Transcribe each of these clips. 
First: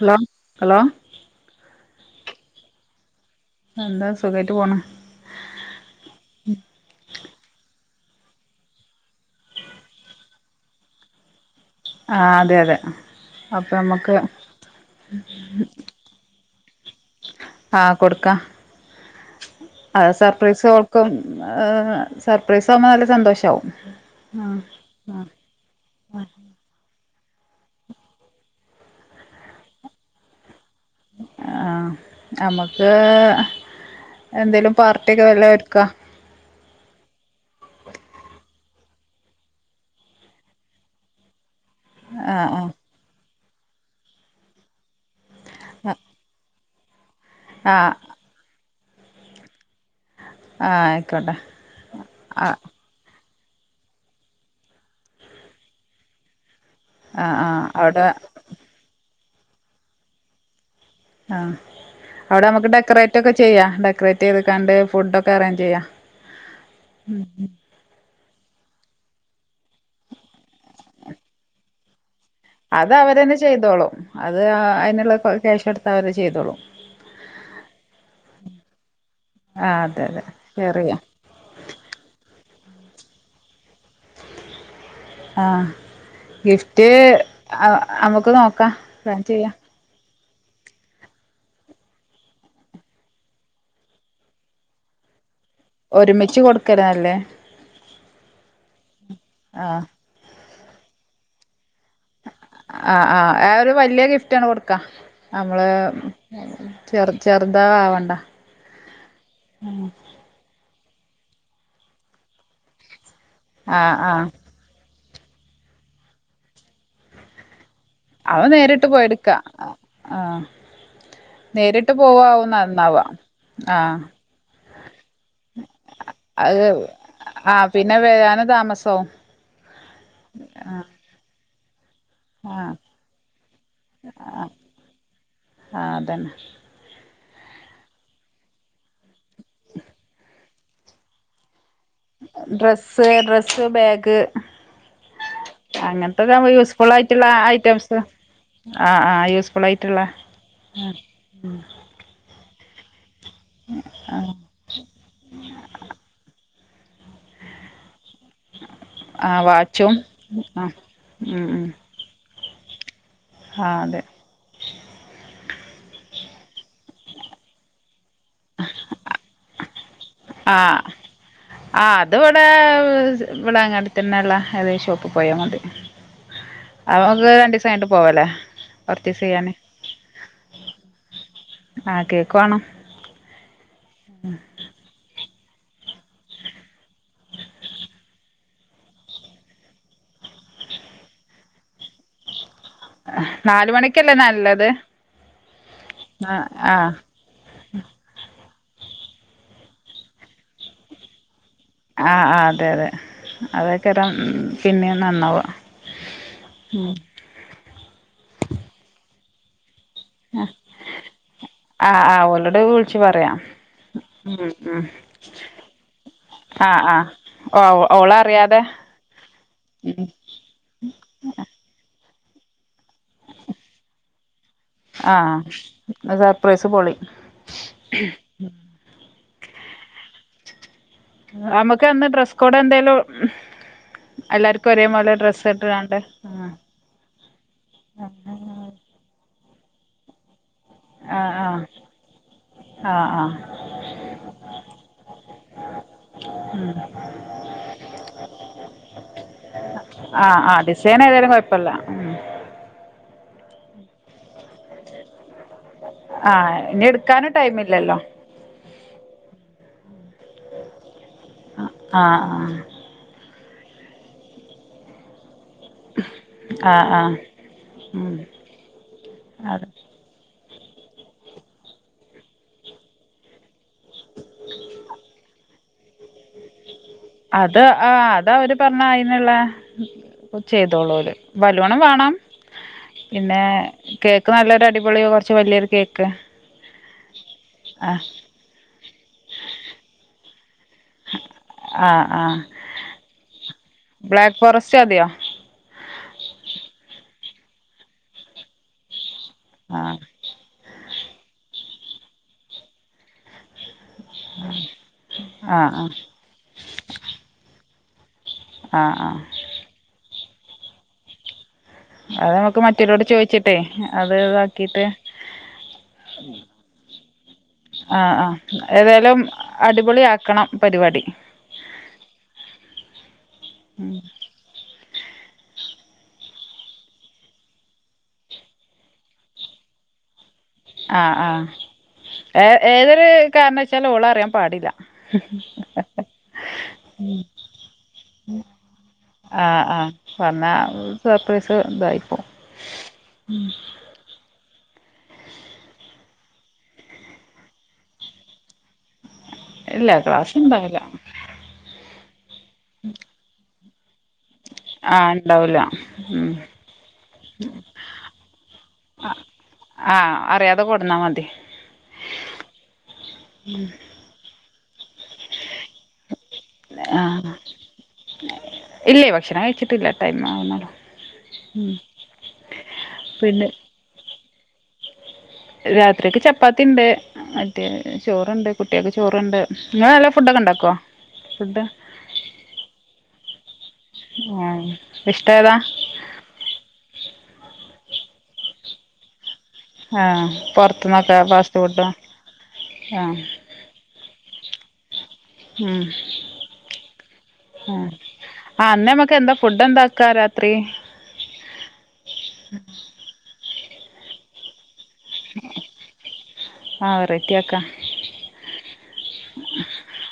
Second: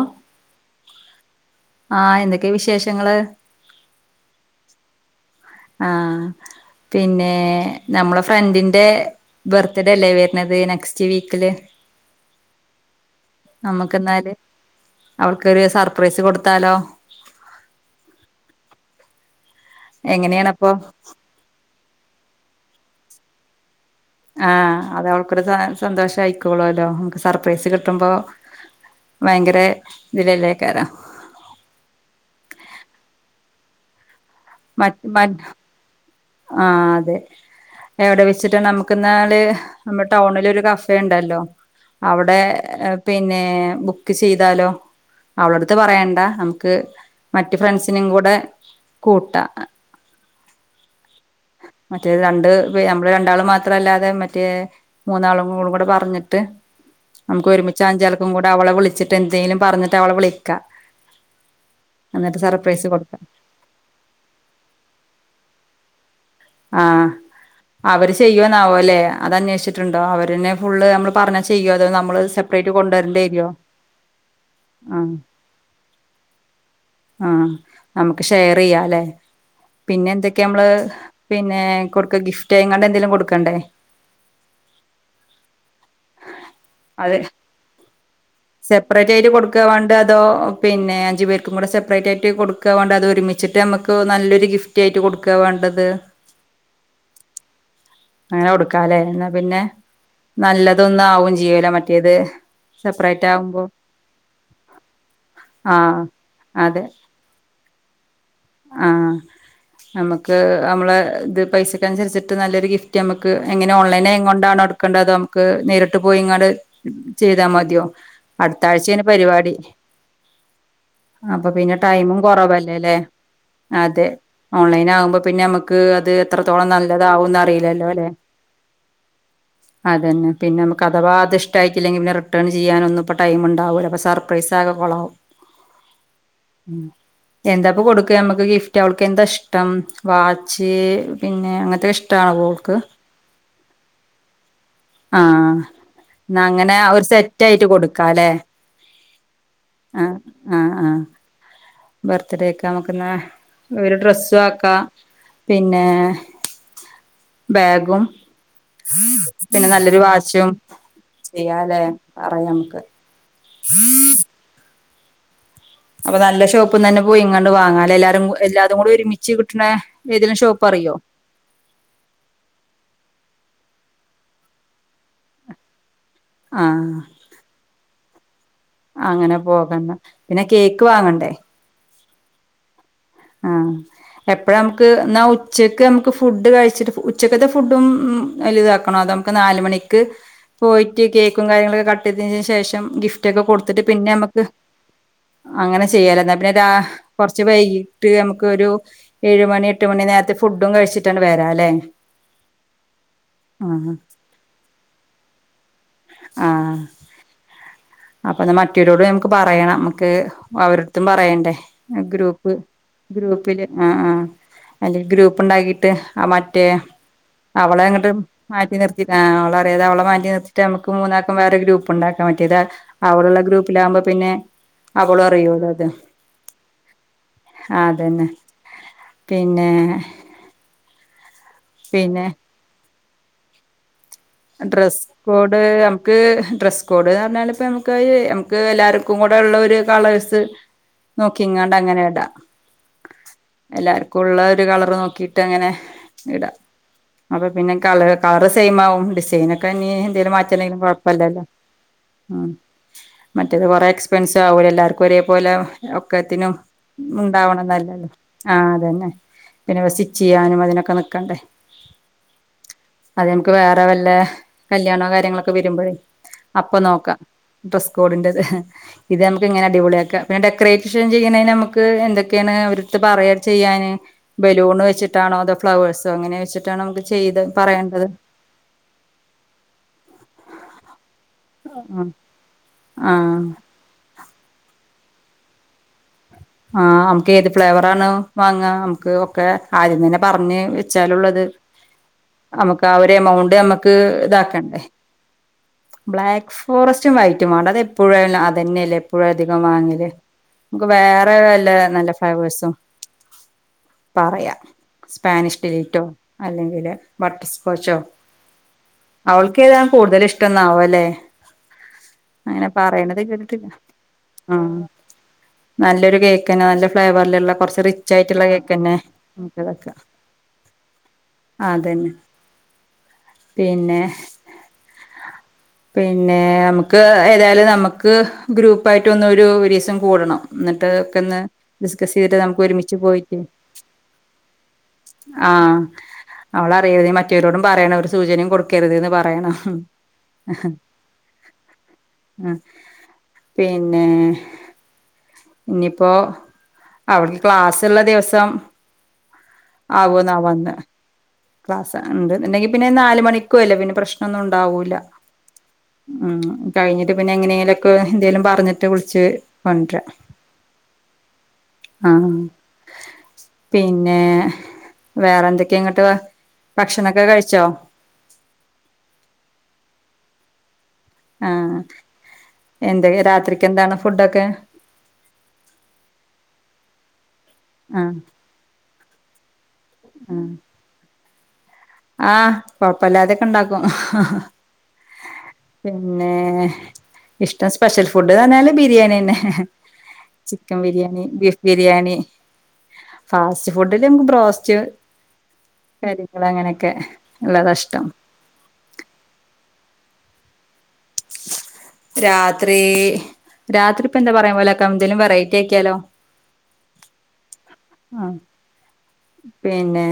Hello hello ആഹ് എന്തൊക്കെയ വിശേഷങ്ങള് എന്താ സുഖമായിട്ട് പോണു ആഹ് പിന്നെ നമ്മളെ ഫ്രണ്ടിന്റെ ബർത്ത്ഡേ അല്ലേ വരനത് നെക്സ്റ്റ് വീക്കില് ആഹ് അതെ അതെ അപ്പം നമുക്ക് നമുക്കെന്നാല് അവൾക്കൊരു സർപ്രൈസ് കൊടുത്താലോ ആഹ് കൊടുക്കാം അ സർപ്രൈസ് എങ്ങനെയാണപ്പൊ അവൾക്കും ആഹ് സർപ്രൈസ ആകുമ്പോ നല്ല സന്തോഷമാവും ആഹ്അതെ അവൾക്കൊരു സ സന്തോഷം ആയിക്കോളൂല്ലോ അവൾക്ക് സർപ്രൈസ് കിട്ടുമ്പോ ഭയങ്കര ഇതിലയിലേക്കാരോ ആഹ് ഞമ്മക്ക് എന്തേലും മറ്റ് പാർട്ടിയൊക്കെ മ വല്ല ഒരുക്കാ ആഹ് അതെ എവിടെ വെച്ചിട്ട് നമുക്ക്ന്നാല് നമ്മുടെ ടൗണില് ഒരു കഫേ ഉണ്ടല്ലോ ആ അവിടെ പിന്നെ ബുക്ക് ചെയ്താലോ അവള അടുത്ത് ആ പറയണ്ട നമുക്ക് മറ്റ് ആ ഫ്രണ്ട്സിനും കൂടെ കൂട്ട ആ ആയിക്കോട്ടെ മറ്റേത് ആ രണ്ട് നമ്മള് രണ്ടാളും മാത്രല്ലാതെ മറ്റേ മൂന്നാളും കൂടെ പറഞ്ഞിട്ട് ആ ആ നമുക്ക് ഒരുമിച്ച അവിടെ അഞ്ചാൾക്കും കൂടെ അവളെ വിളിച്ചിട്ട്ന്തേലും പറഞ്ഞിട്ട് അവളെ വിളിക്കാം ആഹ് അവിടെ നമുക്ക് കൊടുക്കാം ഡെക്കറേറ്റ് ഒക്കെ ചെയ്യാം ഡെക്കറേറ്റ് ചെയ്ത് കണ്ട് ഫുഡ ഒക്കെ അറേഞ്ച് ചെയ്യാം ആഹ് അവര് ചെയ്യോന്നാവോ അല്ലെ അത് അന്വേഷിച്ചിട്ടുണ്ടോ അവര ഫുള്ള് നമ്മള് പറഞ്ഞാ ചെയ്യോ അതോ നമ്മള് സെ അത് അവരന്നെ ചെയ്തോളും അത് അതിനുള്ള ആഹ് ക്യാഷ് കൊടുത്ത അവരെ ചെയ്തോളും ആഹ് നമ്മക്ക് ഷെയർ ചെയ്യാംല്ലെ ആ അതെ പിന്നെ അതെ എന്തൊക്കെയാ നമ്മള് ഷെയർ ചെയ്യാം പിന്നെ കൊടുക്ക ഗിഫ്റ്റ്യ്ങ്ങള എന്തെങ്കിലും കൊടുക്കണ്ടേ ആഹ് ഗിഫ്റ്റ് അത് അനമുക്ക് നോക്കാം സെപ്പറേറ്റ് പ്ലാൻ ആയിട്ട ചെയ്യാം കൊടുക്കാ വ അതോ പിന്നെ അഞ്ചു പേർക്കും കൂടെ സെപ്പറേറ്റ് ആയിട്ട് കൊടുക്കുക വേണ്ട് അതൊ ഒരുമിച്ചിട്ട് നമുക്ക് നല്ലൊരു ഗിഫ് റ്റ്ആയിട്ട് കൊടുക്കുക വാണ്ടത് ഒരുമിച്ച് കൊടുക്കരാന്നല്ലേ അങ്ങനെ കൊടുക്കാലേ എന്നാ പിന്നെ ആ നല്ലതൊന്നും ആവും ചെയ്യൂലെ മറ്റേത് ആഹ് സെപ്പറേറ്റ് ആഹ് ആഹ് ആവുമ്പോ ഒരു വലിയ ഗിഫ്റ്റ് ആണ് കൊടുക്കുക. നമ്മള് ആഹ് അതെ ചെർ ചെറുതാ ആവണ്ട ആഹ് നമുക്ക് നമ്മള് ഇത് പൈസക്ക അനുസരിച്ചിട്ട് നല്ലൊരു ഗിഫ് റ്റമ്മക്ക് എങ്ങനെ ആ ഓൺലൈൻ ആ ആയിക്കൊണ്ടാണോട് ക്കണ്ടതോ നമുക്ക് നേരിട്ട് പോയി ഇങ്ങാട് ചെയ്താ മതിയോ അവ നേരിട്ട് അടുത്താഴ്ചയിന് പോയെടുക്കാ പരിപാടി ആ അപ്പൊ പിന്നെ നേരിട്ട് ടൈമും പോവാവും കൊറവല്ലേല്ലേ നന്നാവാ ആ അതെ ഓൺലൈൻ ആകുമ്പോ പിന്നെ നമുക്ക് അത് അത് എത്രത്തോളം നല്ലതാവൂ ന്ന് ആ അറിയില്ലല്ലോ പിന്നെ വെരാനും താമസാവും അതെന്നെ പിന്നെ നമ്മക്ക് അഥവാ അത് ഇഷ്ട്ടായിട്ടില്ലെങ്കിൽ പിന്നെ റി റിട്ടേൺ ആ ചെയ്യാനൊന്നും ഇപ്പോ ടൈം ഉണ്ടാവൂല അപ്പൊ സർപ്രൈസാകെ കൊളാവും ആഹ് അതന്നെ ഉം എന്താപ്പൊ കൊട് ക്കാ നമ്മക്ക് ഗിഫ്റ്റ് അവൾക്ക് എന്താ ഇഷ്ടം വാച്ച് പിന്നെ അങ്ങനത്തെ ഇഷ്ട ഡ്രസ്സ് ഡ്രസ്സ് ബാഗ് ആഹ് ന്നാ അങ്ങനത്തൊക്കെ അങ്ങനെ യൂസ്ഫുൾ ഒരു ആയിട്ടുള്ള സെറ്റ് ആയിട്ട് ഐറ്റംസ് കൊടുക്കാല്ലേ ആഹ് ആഹ് യൂസ്ഫുൾ ആയിട്ടുള്ള ആഹ് ആഹ് ആഹ് ബർത്ത്ഡേക്ക് നമുക്ക്ന്നാ ഒരു ഡ്രെസ്സും ആക്കാ പിന്നെ ബാഗും ആഹ് പിന്നെ വാച്ചും നല്ലൊരു വാച്ചും ആഹ് ഉം ഉം ചെയ്യാല്ലേ പറയാം നമുക്ക് ആഹ് അതെ അപ്പൊ നല്ല ഷോപ്പ്ന്നന്നെ പോയിങ്ങാണ്ട് വാങ്ങാല്ലെ എല്ലാരും എല്ലാതും കൂടി ഒരുമിച്ച് കിട്ട്ണെ ആഹ് ആഹ് അത് ഇവിടേ ഇവിടെ അങ്ങാടി തന്നെ ഇള്ളെ ഏതേം ഷോപ്പ് പോയാ മതി [inaudible] ആഹ് അപ്പോ നമ്മക്ക് രണ്ടീസം കഴിഞ്ഞിട്ട് പോവല്ലേ അങ്ങനെ പോകന്നാ പിന്നെ കേക്ക് വാങ്ങണ്ടേ ആഹ് കേക്ക് വാണം ആഹ് എപ്പോഴ നമുക്ക് എന്നാ ഉച്ചക്ക് നമുക്ക് ഫുഡ് കഴിച്ചിട്ട് ഉച്ചക്കത്തെ ഫുഡും ഉം അയില് ഇതാക്കണോ അതൊ നാലുമണിക്ക് പോയിട്ട് കേക്കും കാര്യങ്ങളൊക്കെ കട്ട് ചെയ്തതിന് ശേഷം ഗിഫ്റ്റ് ഒക്കെ നാല് കൊടുത്തിട്ട് പിന്നെ മണിക്കല്ലേ നമ്മക്ക് നല്ലത് അങ്ങനെ ചെയ്യലേ ന്നാ ആഹ് പിന്നെ രാ ആഹ് കൊറച്ച് വൈകിട്ട് നമുക്ക് ഒരു ഏഴ് മണി എട്ട് മണി നേരത്ത് ഫുഡും കഴിച്ചിടട്ടാണ്ട് വരാല്ലേ ആഹ് ആഹ് അതെ അതെ ആഹ് അതൊക്കെരാം പിന്നേം നന്നാവാ ആഹ് അപ്പൊ ന്ന മറ്റൊരോട് നമുക്ക് പറയണം നക്ക് അവറെട്ത്തും പറയണ്ടേ ആഹ് ആഹ് ഗ്രൂപ്പ് ഓലോട് വിളിച്ചു പറയാം ഗ്രൂപ്പില് ആഹ് ആഹ് ഉം ഉം അല്ലെങ്കിൽ ഗ്രൂപ്പ് ഉണ്ടാക്കിട്ട് ആഹ് മറ്റേ അവളെ ഓഹ് അങ്ങട്ട് ഓളറിയാതെ മാറ്റി നിർത്തീട്ട് ആഹ് അവളെ അറിയാതെ അവളെ മാറ്റി നിർത്തി മറ്റെ നമുക്ക് മൂന്നാക്കും വേറെ ഗ്രൂപ്പ് ഉണ്ടാക്കാൻ പറ്റിയത് അവള് ള്ള ഗ്രൂപ്പിലാകുമ്പോ പിന്നെ അവളും ആഹ് അറിയോലൊ അതെ സർപ്രൈസ് പൊളി ആഹ് അതന്നെ പിന്നെ നമുക്ക് അന്ന് പിന്നെ ഡ്രെസ് കോഡ് എന്തേലും എല്ലാർക്കും ഡ്രസ്സ് ഒരേപോലെ കോഡ് ഇട്ട്കാണ്ട് നമുക്ക് ആഹ് ഡ്രസ്സ് കൂട്ന്ന് പറഞ്ഞ ഇപ്പ നമുക്ക് നമുക്ക് എല്ലാവർക്കും കൂടെ ഉള്ള ഒരു കളേഴ്സ് നോക്കി ആഹ് ഇങ്ങാണ്ട അങ്ങനെടാ ആഹ് ആഹ് ആഹ് എല്ലാർക്കും ഉള്ള ഒരു കളർ നോക്കിട്ട് അങ്ങനെ ഇടാം ഉം അപ്പൊ പിന്നെ ക കറ കളർ സൈമാവും അയ്നോക്കെ ഇഞ് എന്തലും ആഹ് ആഹ് മാറ്റണ്ടെങ്കില ഡിസൈൻ ഏതായാലും കുഴപ്പല്ലല്ലോ കൊഴപ്പല്ല ഉം മറ്റേ കൊറെ പെൻസ ആകൂല എല്ലാർക്കും ഒരേപോലെ ഒക്കത്തിനും ആഹ് ഇനി എടുക്കാനും ഉണ്ടാവണം ടൈമില്ലല്ലോ എന്നല്ലല്ലോ ആഹ് അതന്നെ പിന്നെ സ്റ്റിചെയ്യാനും അതിനൊക്കെ നിക്കണ്ടേ ആഹ് ആഹ് അത നമക്ക് വേറെ വല്ല കല്യാണോ കാര്യങ്ങളൊക്കെ വരുമ്പോഴേ അപ്പൊ ആഹ് ആഹ് നോക്കാം ഡ്രസ്സ് ഉം കോഡിന്റത് ഇത് നമുക്ക് ഇങ്ങനെ അതെ അടിപൊളിയ ആക്കാം പിന്നെ ഡെക്കറേഷൻ ചെയ്യുന്ന നമുക്ക് എന്തൊക്കെയാണ് ഒരിടടുത്ത് പറയാ ചെയ്യാൻ ബലൂൺ വെച്ചിട്ടാണോ അതോ ഫ്ലവേഴ്സോ അങ്ങനെ വെച്ചിട്ടാണ് നമുക്ക് ചെയ്ത് പറയേണ്ടത് പറഞ്ഞാൽ അയ്നുള്ള ഇത് ചെയ്തോളൂല് വലൂണം വേണാം ആഹ് പിന്നെ കേക്ക് നല്ലൊരു അടിപൊളിയോ കുറച്ച് വലിയൊരു കേക്ക് ആഹ് നമുക്ക് ഏത് ഫ്ലേവറ ആ ആണ് വാങ്ങ നമുക്ക് ഒക്കെ ആദ്യം തന്നെ പറഞ്ഞ് വെച്ചാലള്ളത് ആ ആ നമ്മുക്ക് ആ ഒരു എമൗണ്ട് നമ്മക്ക് ബ്ലാക്ക് ഫോറസ്റ്റ് ഇതാക്കണ്ടേ മതിയോ ബ്ലാക്ക് ഫോറസ്റ്റും വൈറ്റും വേണ്ട അത് എപ്പോഴ അത് തന്നെയല്ലേ എപ്പോഴും അധികം ആ വാങ്ങല് നമക്ക് വേറെ വല്ല നല്ല ഫൈവ്വേഴസും പറയാ ആ സ്പാനിഷ് ടിലീറ്റോ അല്ലെങ്കില് ബട്ടർസ്കോച്ചോ ആഹ് ആഹ് അവൾക്കെതാ കൂടുതൽ ഇഷ്ടന്നാവും അല്ലേ അത് നമുക്ക് അങ്ങനെ മറ്റോരോട് പറയണത ചോയിച്ചിട്ടേ കേിട്ടില്ല അത് ഉം ഇതാക്കിട്ട് നല്ലൊരു കേക്ക്ന്നെ നല്ല ഫ്ലേവറിലുള്ള കുറച്ച് ആ റിച്ച് ആ ആയിട്ടുള്ള കേക്ക് തന്നെ ഏതായാലും തക്കാം അടിപൊളി ആക്കണം പരിപാടി അതന്നെ പിന്നെ പിന്നെ നമുക്ക് ഏതായാലും നമുക്ക് ഗ്രൂപ്പായിട്ടൊന്ന ഒരു രീസം കൂടണം എന്നിട്ട് ആ ആ ഒന്ന് ഡിസ്കസ് ചെയ്തിട്ട് ഏ നമുക്ക് ഒരുമിച്ച് ഏതൊരു പോയിട്ട് കാരണവശാലും ഓള് അറിയാൻ പാടില്ല ആഹ് അവളറിയരുതേ മറ്റവരോടും പറയണം ഒരു സൂചനയും കൊടുക്കരുത്ന്ന് പറയണം സർപൈസ് ഇതായിപ്പോ ഉം ഉം പിന്നെ ഇന്നി പ്പൊ അവൾക്ക് ക്ലാസ്സിള്ള ദിവസം ഇല്ല ക്ലാസ് ആകോന്നാവോ അന്ന് ഉണ്ടാവില്ല ക്ലാസ് ഉണ്ട്ന്ന്ണ്ടെങ്കിൽ പിന്നെ നാല മണിക്കൂ അല്ലേ പിന്നെ പ്രശ് നം ഒന്നും ഉണ്ടാവൂല്ല ആ ഉണ്ടാവൂല ഉം കഴിഞ്ഞിട്ട് പിന്നെ എങ്ങനെലുക്കെ എന്തേലും പറഞ്ഞിട്ട് വിളിച്ച് കൊണ്ടരാ ആഹ് അറിയാതെ കൊടന്നാ മതി ആഹ് പിന്നെ വേറെന്തൊക്കെയ ഇങ്ങോട്ട് ആഹ് ആഹ് ഇല്ലേയ് ഭക്ഷണം കഴിച്ചിട്ടില്ല ടൈം ആവുന്നളൂ ആഹ് എന്ത പിന്നെ രാത്രിക്ക് എന്താണ് ഫുഡൊക്കെ രാത്രിക്ക് ചപ്പാത്തിണ്ട് മറ്റേ ആഹ് ചോറുണ്ട് കുട്ട്യാക്ക് ചോറ്ണ്ട് ഇങ്ങള് നല്ല ഫുഡൊക്കെ ഉണ്ടാക്കോ ഫുഡ് ആഹ് കൊഴപ്പല്ലാതെയൊക്കെ ഉണ്ടാക്കും ആ ഇഷ്ടം ഏതാ പിന്നെ ഇഷ്ടം സ്പെഷ്യൽ ഫുഡ്ന്ന്റഞ്ഞാല് ബിരിയാണിയന്നെ ആ ചിക്കൻ പുറത്തുന്നൊക്കെ biryani beef fast food biryani ആ ഫാസ് റ്റ് ഫുഡില് ഇൻക്ക് ബ്രാസ്റ്റ് ഉം കാര്യങ്ങള് അങ്ങനെക്കെഇള്ളതാ ഇഷ്ടം ആഹ് അന്നമ്മക്കെന്താ ഫുഡ് എന്താ വെക്കാ രാത്രി രാത്രി, രാത്രി ഇപ്പന്താ പറഞ്ഞ പോലെ ക്കാ എന്തേലും വെറൈറ്റി ആക്കിയാലോ ആഹ് വെറൈറ്റി ആ ആഹ് പിന്നെ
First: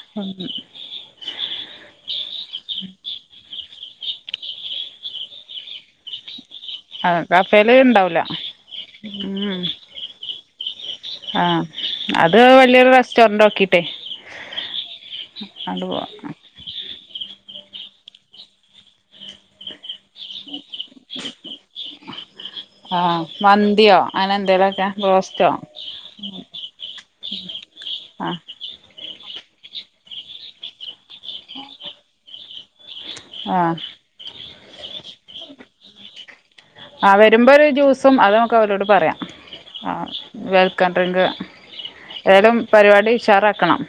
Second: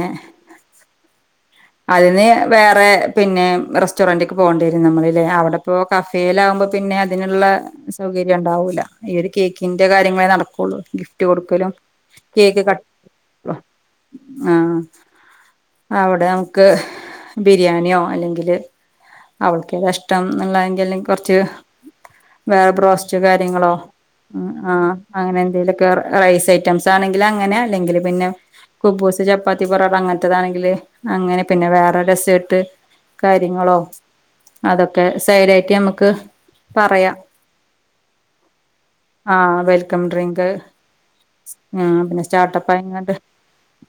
അതിന് വേറെ പിന്നെ റെസ്റ്റോറന്റ്ക്ക് പോണ്ടിയരും നമ്മള്ല്ലേ അവടെപ്പോ കഫേയിലാകുമ്പോ പിന്നെ ആ അതിന്ള്ള കഫേല് ഉണ്ടാവൂല സൗകര്യം ഇണ്ടാവൂല്ല ഈ ഒര് ഉം കേക്കിന്റെ കാര്യങ്ങളേ നടക്കൊള്ളൂ ഗിഫ്റ്റ് ആഹ് കൊട്ക്കലും അത് വല്യൊരു റെസ്റ്റോറന്റ് നോക്കിട്ടെ ആഹ് ആണ്ട് പോവാ അവടെ നമുക്ക് ബിരിയാണിയോ അല്ലെങ്കില് അവൾക്കെതാ ഇഷ് ടം ഇന്ന്ള്ളങ്കില് കൊർച്ച് വേറെ ബ്രോസ്റ്റ് ആഹ് കാര്യങ്ങളോ മന്തിയോ അങ്ങനെ ഹ്മ്മ് എന്തേലൊക്കെ ആഹ് അങ്ങനെ ബ്രോസ്റ്റോ എന്തെലൊക്കെ റൈസ് ഐറ്റംസ് സാണെങ്കില് അങ്ങനെ അല്ലെങ്കിൽ പിന്നെ ആഹ് കുബൂസ് ചപ്പാത്തി പൊറട അങ്ങനൻത്തതാണെങ്കില് അങ്ങനെ പിന്നെ വേറെ രസായിട്ട് ആഹ് കാര്യങ്ങളോ അതൊക്കെ സൈഡായിട്ട് നമ്മക്ക് ആഹ് വരുമ്പൊര് ജ്യൂസും അത് നമുക്ക് അവരോട് പറയാം ആഹ് വെൽക്കം ആഹ് ഡ്രിങ്ക് വെൽക്കം ഡ്രിങ്ക് ആഹ് പിന്നെ ഏതായാലും പരിപാടി സ്റ്റാർട്ടപ്പായിങ്ങാണ്ട് ഉഷാറാക്കണം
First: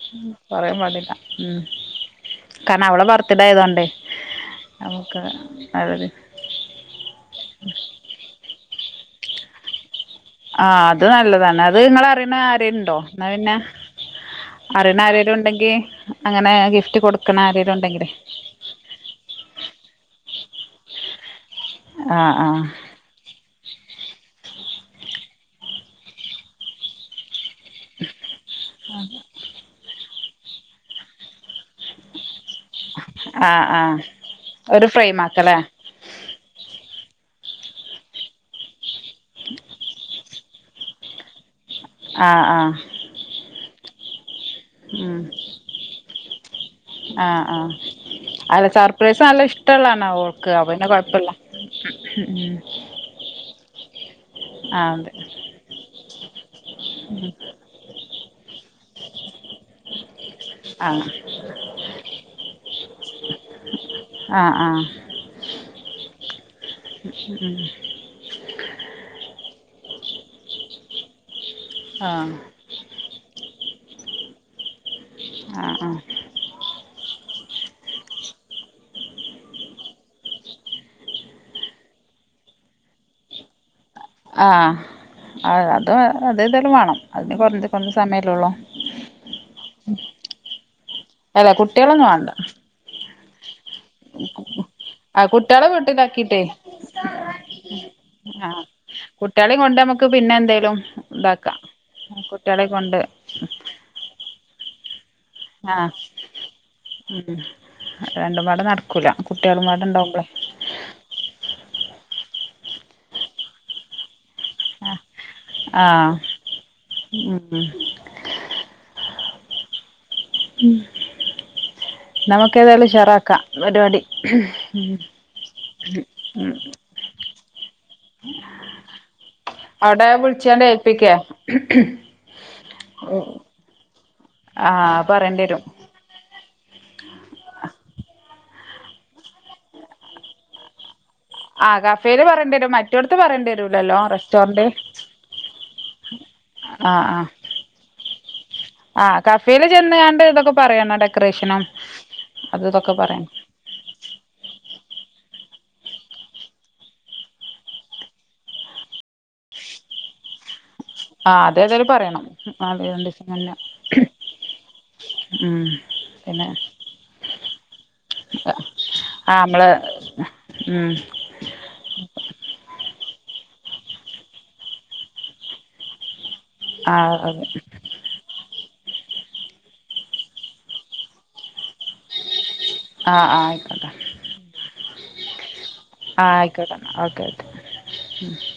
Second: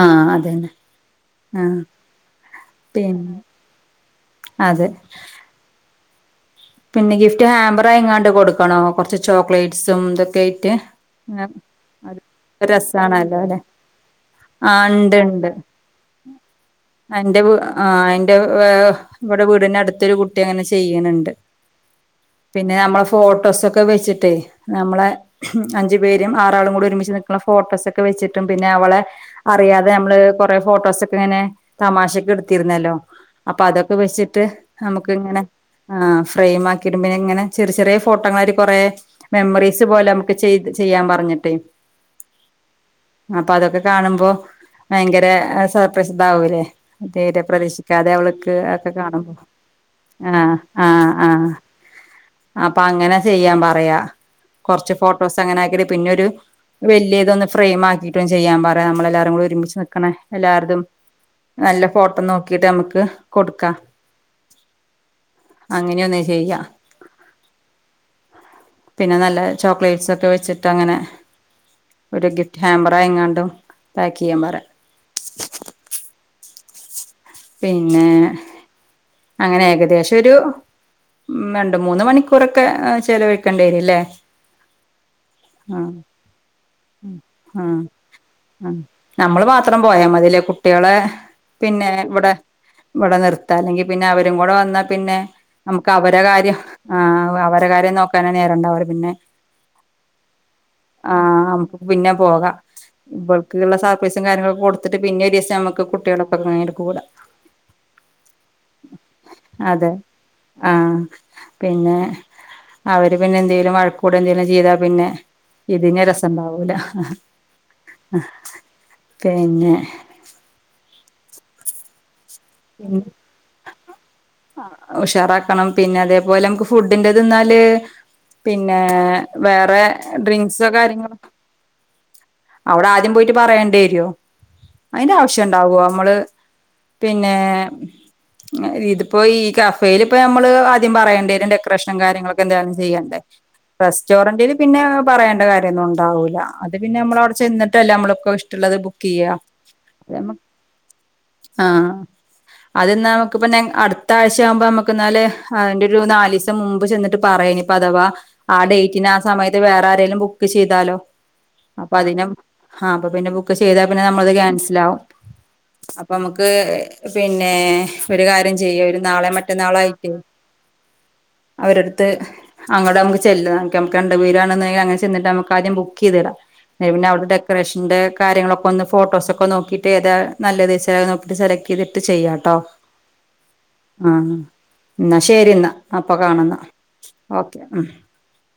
ആഹ് അതന്നെ കൊറയാൻ പാടില്ല ഹ്മ്മ് ആഹ് കാരണം അവളെ പിന്നെ ബർത്ത്ഡേ ആയതോണ്ടേയ് അതെ നമക്ക് അതൊര് പിന്നെ ഗിഫ്റ്റ് ഹാമ്പറായിങ്ങാണ്ട് കൊടുക്കണോ കൊറച്ച് ചോക്ലേ യ്സും ഇതൊക്കെയിട്ട് ആഹ് അത് ആഹ് നല്ലതാണ് നിങ്ങള് അത് അറിയണ അത് ആരേലുണ്ടോ എന്നാ പിന്നെ രസണല്ലോല്ലെ ആഹ് അറിയണ ഇണ്ട് ആരേലും ഇണ്ട് ഉണ്ടെങ്കി അങ്ങനെ ഗിഫ്റ്റ് കൊടുക്കണ അന്റെ വീ ആരേലും ആഹ് ഉണ്ടെങ്കിലേ അയിന്റെ ആഹ് ഇവടെ വീടിനടുത്തൊരു കുട്ടി അങ്ങനെ ചെയ്യ്ണ് ണ്ട് ആഹ് ആഹ് പിന്നെ നമ്മളെ ഫോട്ടോസൊക്കെ വെച്ചിട്ടെ നമ്മളെ അഞ്ച് പേരും ആറാളും കൂടി ഒരുമിച്ച് നിക്ക് ണ ഫോട്ടോസൊക്കെ വെച്ചിട്ടും പിന്നെ അവളെ അറിയാതെ നമ്മള് കൊറെ ഫോട്ടോസൊക്കെങ്ങനെ തമാശക്കെട് ത്തിരുന്നല്ലോ അപ്പ ആഹ് അതൊക്കെ ആഹ് വെച്ചിട്ട് ഒരു നമുക്ക് ഫ്രെയിം ഇങ്ങനെ ആക്കല്ലേ ആഹ് ഫ്രെയിംമാക്കിയിയരും പിന്നെ ഇങ്ങനെ ചെറിയെ ചെറിയ ഫോട്ടങ്ങളാരി കൊറേ മെമ്മറീസ് പോലെ നമക്ക് ചെയ് ചെയ്യാൻ പറഞ്ഞിട്ടേ ആഹ് ആഹ് ആഹ് അപ്പ അതൊക്കെ കാണുമ്പോ ഉം ഭയങ്കര സർപ്രയ്സ് ഇതാവൂലേ തീരെ ആഹ് ആഹ് പ്രതീക്ഷിക്കാതെ അവൾക്ക് അല്ല ഒക്കെ സർപ്രൈസ് കാണുമ്പോ നല്ല ഇഷ്ടള്ളാണ് ഓൾക്ക് ആഹ് അപ്പ പിന്നെ ആഹ് ആഹ് കൊഴപ്പല്ല ആ ഉം ഹ് അപ്പ അങ്ങന ചെയ്യാംപറയാ കൊർച്ച് ഫോ ആഹ് അതെ ഫോട്ടോസങ്ങനെ ആക്കിട്ട് പിന്നൊരു വെല്ല്യതൊന്ന് ഫ്രെയ്മാക്കീ ട്ടും ചെയ്യാൻ പറയാ നമ്മളെല്ലാരും കൂടെ ഒരുമിച്ച് നിക്ക്ണെ എല്ലാര്തും ആഹ് നല്ല ഫോട്ടം നോക്കീട്ട് നമക്ക് കൊടുക്കാം. ആഹ് ആഹ് അങ്ങനെയൊന്ന് ചെയ്യാ ഹ്മ്മ് പിന്നെ നല്ല ചോക്ലേറ്റ്സൊക്കെ വെച്ച്ട്ടങ്ങനെ ആഹ് ഒര് ഗിഫ്റ്റ് ഹാമ്പറായിങ്ങാണ്ടും പേക്കെയ്യാൻ പറയാ ആഹ് ആഹ് പിന്നേ അങ്ങനെ ഏകദേശൊരു ഉം രണ്ട് മൂന്ന് മണിക്കൂറക്കെ ചെലവഴിക്കണ്ടി വരുല്ലേ ആഹ് അ അതു ആഹ് അതേതായാലും വേണം അതിന് കൊറഞ്ഞ ആഹ് കൊറഞ്ഞ സമയല്ലേ ഒള്ളൂ ആഹ് നമ്മള് മാത്രം പോയാ മതില്ലേ കുട്ടികളെ അതാ കുട്ടികളൊന്നു വാണ്ട ഇവട നിർ ത്താണെങ്കി അല്ലെങ്കി പിന്നെ അവരും കൂട വന്നാ പിന്നെ ആഹ് കുട്ടികളെ നമുക്ക് അവര വീട്ടിലാക്കിട്ടേ കാര്യം ആഹ് അവ അവര കാര്യം നോക്ക നേ ആഹ് നേരണ്ടാവര് പിന്നെ കുട്ടികളെയും കൊണ്ട് നമുക്ക് പിന്നെ എന്തേലും ആഹ് ഇതാക്കാം [unintelligible] പിന്നെ പോകാം കുട്ടികളെ കൊണ്ട് ഇബൾക്ക്ള്ള സർപ്രൈസും കാര്യങ്ങളൊക്കെ കൊടുത്തിട്ട് പിന്നൊരീസം ആഹ് ഉം രണ്ടും പാടെ നടക്കൂല കുട്ടികളും അതെ പാടെണ്ടാവുമ്പളെ ആഹ് പിന്നെ അവര് പിന്നെ എന്തേലും വഴക്കു ക്കൂടെന്തേലും ചെയ്താ പിന്നെ ഇതിന് ആഹ് രസണ്ടാവൂല ഉം അഹ് പിന്നെ ഉം ഇന്നാ വെക്ക് ക്കേതായാലും ഉഷാറാക്കാം പരിപാടി ഉം ഉം അതിന്റത് ന്നാല് പിന്നെ വേറെ അവിടെ വിളിച്ചാണ്ട് ഡ്രിങ്ക്സോ ഏൽപ്പിക്കേ കാര്യങ്ങളോ അവ്ടാദ്യം പോയിട്ട് പറയണ്ടേരോ ആഹ് പറയേണ്ടി വരും അയിന്റാവശ്യണ്ടാവോ അമ്മള് പിന്നെ ഇതിപ്പോ ഈ കഫേലിപ്പോ ഞമ്മള് ആദ്യം പറയണ്ടേ ആഹ് ഡെക്കറേഷ്നും കഫേല് കാര്യങ്ങളൊക്കെ പറയേണ്ടി എന്തായാലും വരും മറ്റോടത്ത് ചെയ്യണ്ടേ പറയേണ്ടി വരൂലല്ലോ റെസ്റ്റോറന്റില് റെസ്റ്റോറന്റ് പിന്നാ പറയേണ്ട കാര്യോന്നും ഉണ്ടാവൂല്ല അത് പിന്നെ ആഹ് ആഹ് അമ്മളവിടെ ചെന്ന്ട്ടല്ലെ നമ്മളൊക്ക ഇഷ് ആഹ് കഫേല് ചെന്ന്ങ്ങാണ്ട് ഇതൊക്കെ പറയണോ ഡെക്കറേഷനും അത് ഇതൊക്കെ ന്നാ പറയണം നമുക്ക് പിന്നെ അടു ത്താഴ്ചയാവുമ്പോ നമുക്ക്ന്നാല് അയിന്റൊരു നാലീസം മുമ്പ് ചെന്നിട്ട് പറയനിപ്പ അഥവാ ആ ഡേറ്റിന് ആ സമയത്ത് വേറാരേലും ബുക്ക് ചെയ്താലോ ആഹ് അത് ഏതായാലും അപ്പൊ പറയണം അതിനും അത് ഹാ അപ്പൊ രണ്ടീസം പിന്നെ മുന്നേ ബുക്ക് ചെയ്താ പിന്നെ നമ്മളത് ക്യാൻസലാകും ഉം പിന്നെ അപ്പൊമ്മക്ക് പിന്നെ ഒരു കാര്യം ചെയ്യാ ഒരു നാളെ ആഹ് നമ്മള് മറ്റന്നാളായിട്ടേ ഉം അവരട്ത്ത് അങ്ങടമ്മക്ക് ചെല്ലാം അമ്മക്ക് രണ്ട് പേരാണെന്ന് [unintelligible] ചെന്നിട്ട് നമുക്കാദ്യം ബുക്കെയ്തിടാം [unintelligible] പിന്നെ ആഹ് അവിടത്ത അതെ ഡെക്കറേഷ ന്റെ കാര്യങ്ങളൊക്കെ ഒന്ന് ഫോട്ടോസൊക്കൊ നോക്കീട്ട് ഏതാ നല്ലത്ച്ചാ അത് നോക്കിട്ട് സെലക്ട് ചെയ്തിട്ട് ചെയ്യാട്ടോ ആഹ് ആഹ് ആയിക്കോട്ടെ ആഹ് എന്നാ ശരി എന്നാ അപ്പൊ കാണ ഓക്കെ ഉം ഉം